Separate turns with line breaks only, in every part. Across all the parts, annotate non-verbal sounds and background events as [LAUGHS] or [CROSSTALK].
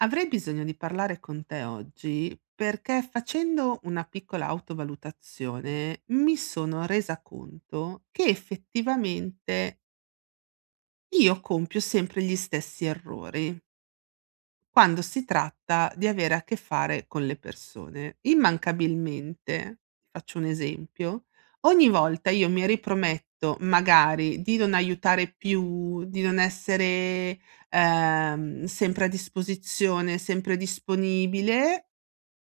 Avrei bisogno di parlare con te oggi perché facendo una piccola autovalutazione mi sono resa conto che effettivamente io compio sempre gli stessi errori. Quando si tratta di avere a che fare con le persone. Immancabilmente, faccio un esempio, ogni volta io mi riprometto magari di non aiutare più, di non essere, sempre a disposizione, sempre disponibile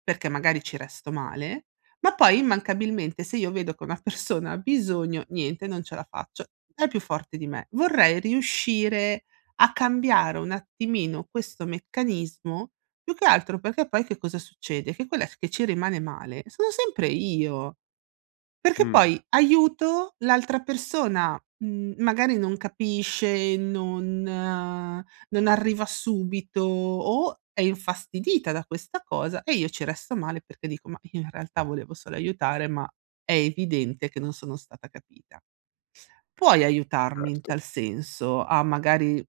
perché magari ci resto male, ma poi immancabilmente se io vedo che una persona ha bisogno, niente, non ce la faccio, è più forte di me. Vorrei riuscire a cambiare un attimino questo meccanismo, più che altro perché poi che cosa succede? Che quella che ci rimane male sono sempre io. Perché
Mh.
poi aiuto l'altra persona, magari non capisce, non arriva subito o è infastidita da questa cosa e io ci resto male perché dico: "Ma io in realtà volevo solo aiutare, ma è evidente che non sono stata capita". Puoi aiutarmi in
Certo.
tal senso a magari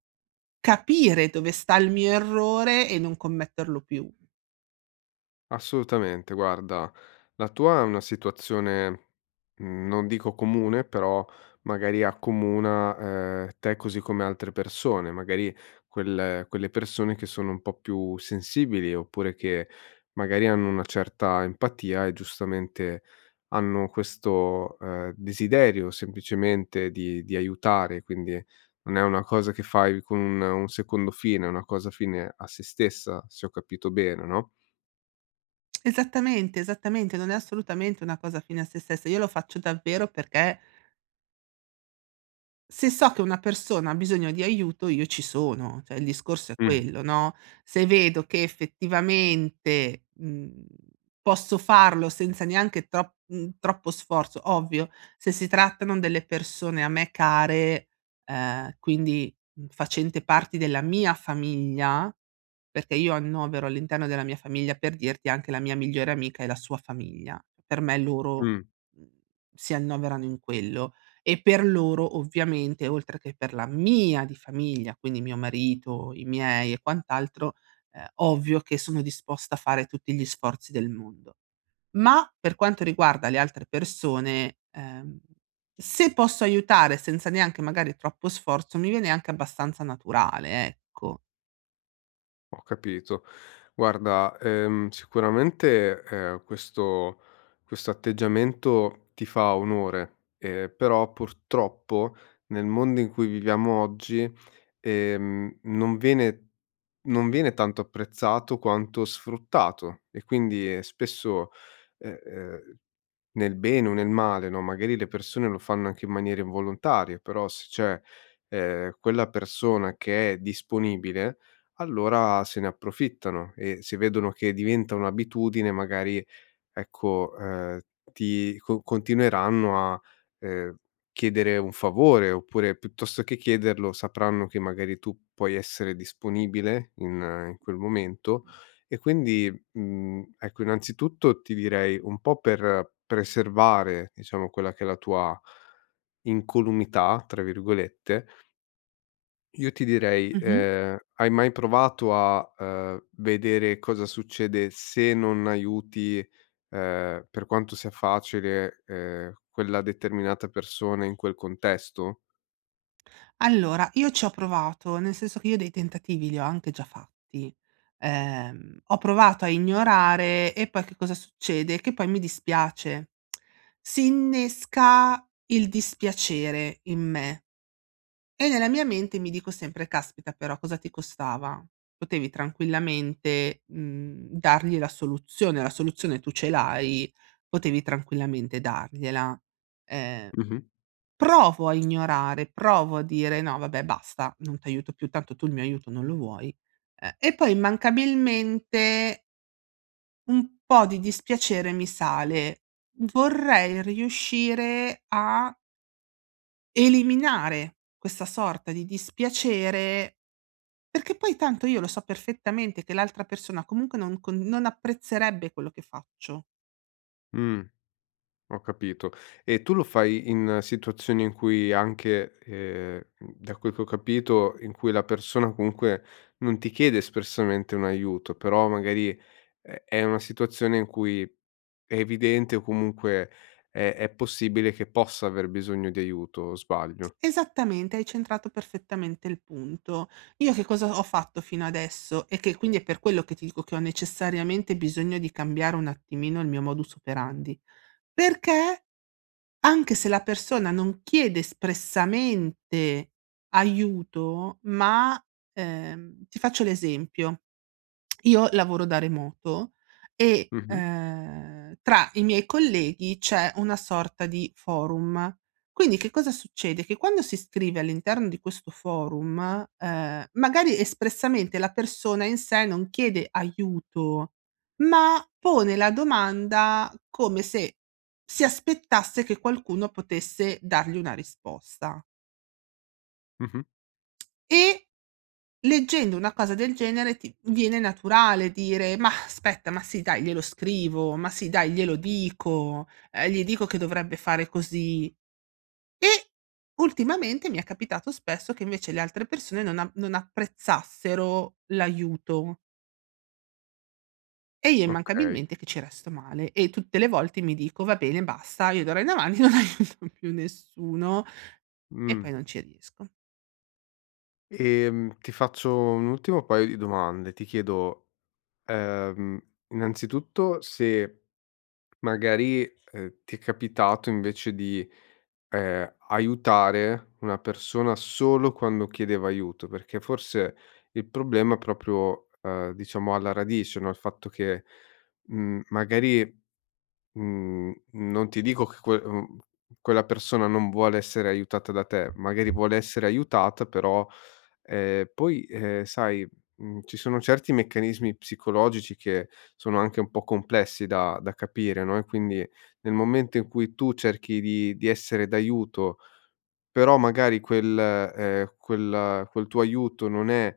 capire dove sta il mio errore e non commetterlo più.
Assolutamente, guarda, la tua è una situazione, non dico comune, però magari accomuna, te così come altre persone, magari quelle persone che sono un po' più sensibili, oppure che magari hanno una certa empatia e giustamente hanno questo, desiderio semplicemente di aiutare, quindi non è una cosa che fai con un secondo fine, è una cosa fine a sé stessa, se ho capito bene, no?
Esattamente, esattamente, non è assolutamente una cosa fine a sé stessa. Io lo faccio davvero perché se so che una persona ha bisogno di aiuto io ci sono, cioè il discorso è
Mh.
quello, no, se vedo che effettivamente, posso farlo senza neanche troppo sforzo, ovvio, se si trattano delle persone a me care, quindi, facente parte della mia famiglia perché io annovero all'interno della mia famiglia, per dirti, anche la mia migliore amica e la sua famiglia. Per me loro,
Mh,
mhmm, si annoverano in quello e per loro ovviamente, oltre che per la mia di famiglia, quindi mio marito, i miei e quant'altro, ovvio che sono disposta a fare tutti gli sforzi del mondo. Ma per quanto riguarda le altre persone, se posso aiutare senza neanche magari troppo sforzo, mi viene anche abbastanza naturale, ecco.
ho capito. Guarda, sicuramente, questo atteggiamento ti fa onore, però purtroppo nel mondo in cui viviamo oggi, ehm, non viene non viene tanto apprezzato quanto sfruttato e quindi spesso, ehm nel bene o nel male, no, magari le persone lo fanno anche in maniera involontaria, però se c'è, quella persona che è disponibile, allora se ne approfittano e se vedono che diventa un'abitudine magari ecco, ti co continueranno a, ehm, chiedere un favore, oppure piuttosto che chiederlo sapranno che magari tu puoi essere disponibile in quel momento e quindi, ecco, innanzitutto ti direi un po' per preservare, diciamo, quella che è la tua "incolumità", tra virgolette, io ti direi,
Mh-mh.
hai mai provato a, vedere cosa succede se non aiuti, per quanto sia facile, quella determinata persona in quel contesto?
Allora, io ci ho provato, nel senso che io dei tentativi li ho anche già fatti. Ho provato a ignorare e poi che cosa succede? Che poi mi dispiace. Si innesca il dispiacere in me e nella mia mente mi dico sempre: "Caspita però cosa ti costava? Potevi tranquillamente, dargli la soluzione tu ce l'hai, potevi tranquillamente dargliela". Ehm
Mh-mh.
Provo a ignorare, provo a dire: "No vabbè basta, non t'aiuto più, tanto tu il mio aiuto non lo vuoi". E poi immancabilmente un po' di dispiacere mi sale. Vorrei riuscire a eliminare questa sorta di dispiacere, perché poi tanto io lo so perfettamente che l'altra persona comunque non apprezzerebbe quello che faccio.
Mh, ho capito. E tu lo fai in situazioni in cui anche, da quel che ho capito, in cui la persona comunque non ti chiede espressamente un aiuto, però magari è una situazione in cui è evidente o comunque è possibile che possa aver bisogno di aiuto, o sbaglio?
Esattamente, hai centrato perfettamente il punto. Io che cosa ho fatto fino adesso e che quindi è per quello che ti dico che ho necessariamente bisogno di cambiare un attimino il mio modus operandi, perché anche se la persona non chiede espressamente aiuto, ma, ti faccio l'esempio io lavoro da remoto e,
Mh-mh,
tra i miei colleghi c'è una sorta di forum. Quindi che cosa succede? Che quando si scrive all'interno di questo forum, magari espressamente la persona in sé non chiede aiuto, ma pone la domanda come se si aspettasse che qualcuno potesse dargli una risposta
mh-mh,
e leggendo una cosa del genere ti viene naturale dire: "Mah, aspetta, ma sì dai glielo scrivo, ma sì dai glielo dico, gli dico che dovrebbe fare così". E ultimamente mi è capitato spesso che invece le altre persone non apprezzassero l'aiuto e io
okay.
immancabilmente che ci resto male e tutte le volte mi dico: "Va bene basta, io d'ora in avanti non [LAUGHS] aiuto più nessuno" e
Mh.
poi non ci riesco.
Ti faccio un ultimo paio di domande. Ti chiedo, ehm, innanzitutto se magari, ti è capitato invece di, aiutare una persona solo quando chiedeva aiuto, perché forse il problema è proprio, diciamo alla radice, no, il fatto che, magari non ti dico che quella persona non vuole essere aiutata da te, magari vuole essere aiutata però, poi, sai, ci sono certi meccanismi psicologici che sono anche un po' complessi da capire, no, e quindi nel momento in cui tu cerchi di essere d'aiuto però magari quel tuo aiuto non è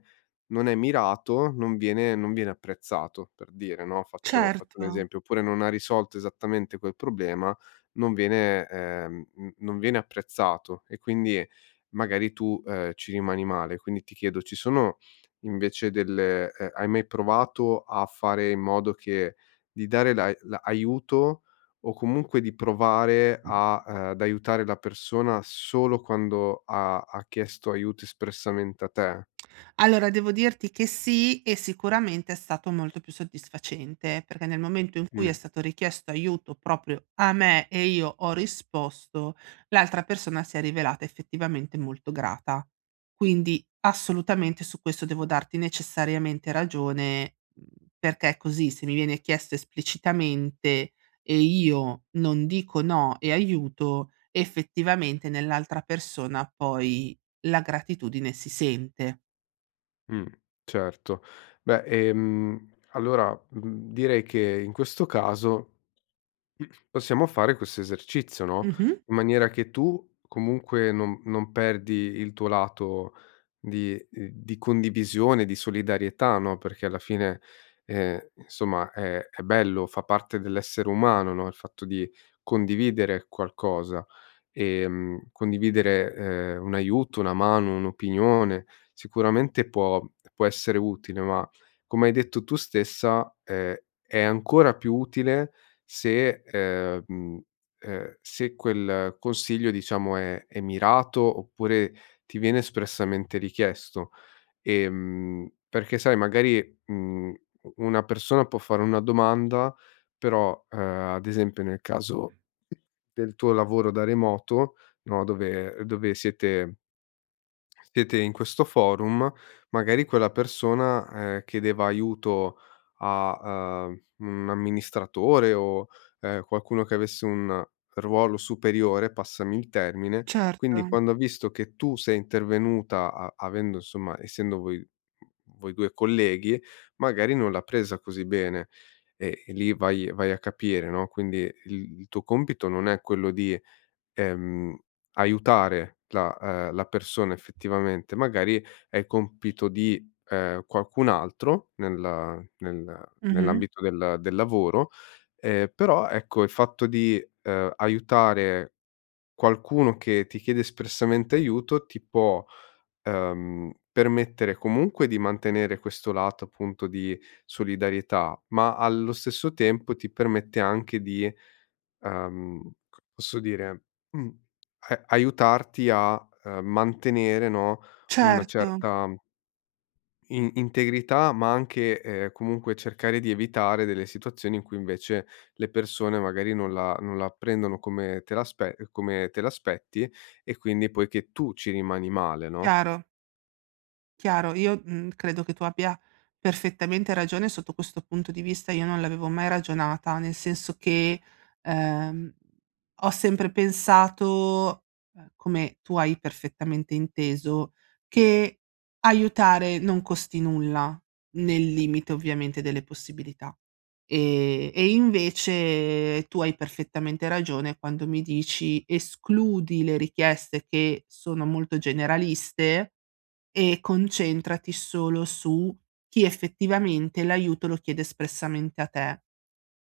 non è mirato, non viene apprezzato, per dire, no, faccio
Certo.
un esempio, oppure non ha risolto esattamente quel problema, non viene apprezzato e quindi magari tu, ci rimani male. Quindi ti chiedo, ci sono invece delle hai mai provato a fare in modo che di dare l'aiuto o comunque di provare a ad aiutare la persona solo quando ha chiesto aiuto espressamente a te.
Allora devo dirti che sì, e sicuramente è stato molto più soddisfacente, perché nel momento in cui è
Mh,
stato richiesto aiuto proprio a me e io ho risposto, l'altra persona si è rivelata effettivamente molto grata. Quindi assolutamente su questo devo darti necessariamente ragione, perché è così, se mi viene chiesto esplicitamente e io non dico no e aiuto, effettivamente nell'altra persona poi la gratitudine si sente.
mh, certo. Beh, allora, direi che in questo caso possiamo fare questo esercizio, no,
Mh-mh.
in maniera che tu comunque non perdi il tuo lato di condivisione, di solidarietà, no, perché alla fine, insomma è bello, fa parte dell'essere umano, no, il fatto di condividere qualcosa condividere, un aiuto, una mano, un'opinione, sicuramente può essere utile, ma come hai detto tu stessa, è ancora più utile se, se quel consiglio diciamo è mirato, oppure ti viene espressamente richiesto. Perché sai magari, u una persona può fare una domanda, però, ad esempio nel caso del tuo lavoro da remoto, no, dove dove siete in questo forum, magari quella persona, chiedeva aiuto a, un amministratore o, qualcuno che avesse un ruolo superiore, passami il termine.
Certo,
Quindi quando ha visto che tu sei intervenuta a avendo insomma essendo voi 2 colleghi, magari non l'ha presa così bene e lì vai a capire, no, quindi il tuo compito non è quello di ehm, aiutare la persona effettivamente, magari è compito di, qualcun altro nel
mh-mh.
nell'ambito del lavoro, però ecco il fatto di, aiutare qualcuno che ti chiede espressamente aiuto ti può permettere comunque di mantenere questo lato appunto di solidarietà, ma allo stesso tempo ti permette anche di, posso dire, mm, aiutarti a mantenere, no, una
Certo,
certa integrità, ma anche comunque cercare di evitare delle situazioni in cui invece le persone magari non la prendono come come te l'aspetti e quindi poi che tu ci rimani male, no?
chiaro, chiaro. Io, credo che tu abbia perfettamente ragione sotto questo punto di vista, io non l'avevo mai ragionata, nel senso che, ehm, ho sempre pensato, come tu hai perfettamente inteso, che aiutare non costi nulla, nel limite ovviamente delle possibilità. E invece tu hai perfettamente ragione quando mi dici: "Escludi le richieste che sono molto generaliste e concentrati solo su chi effettivamente l'aiuto lo chiede espressamente a te".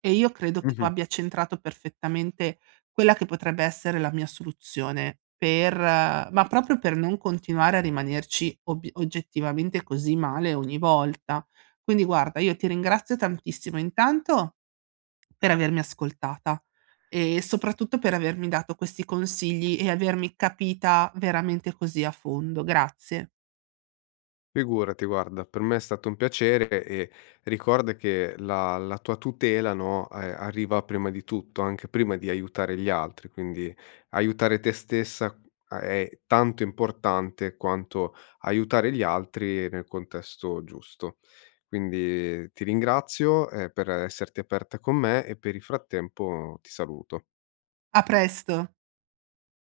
E io credo che tu abbia centrato perfettamente quella che potrebbe essere la mia soluzione per ma proprio per non continuare a rimanerci ob oggettivamente così male ogni volta. Quindi guarda, io ti ringrazio tantissimo intanto per avermi ascoltata e soprattutto per avermi dato questi consigli e avermi capita veramente così a fondo. Grazie.
Figurati guarda, per me è stato un piacere e ricorda che la tua tutela, no, arriva prima di tutto, anche prima di aiutare gli altri, quindi aiutare te stessa a è tanto importante quanto aiutare gli altri nel contesto giusto. Quindi ti ringrazio, per esserti aperta con me e per il frattempo ti saluto.
A presto.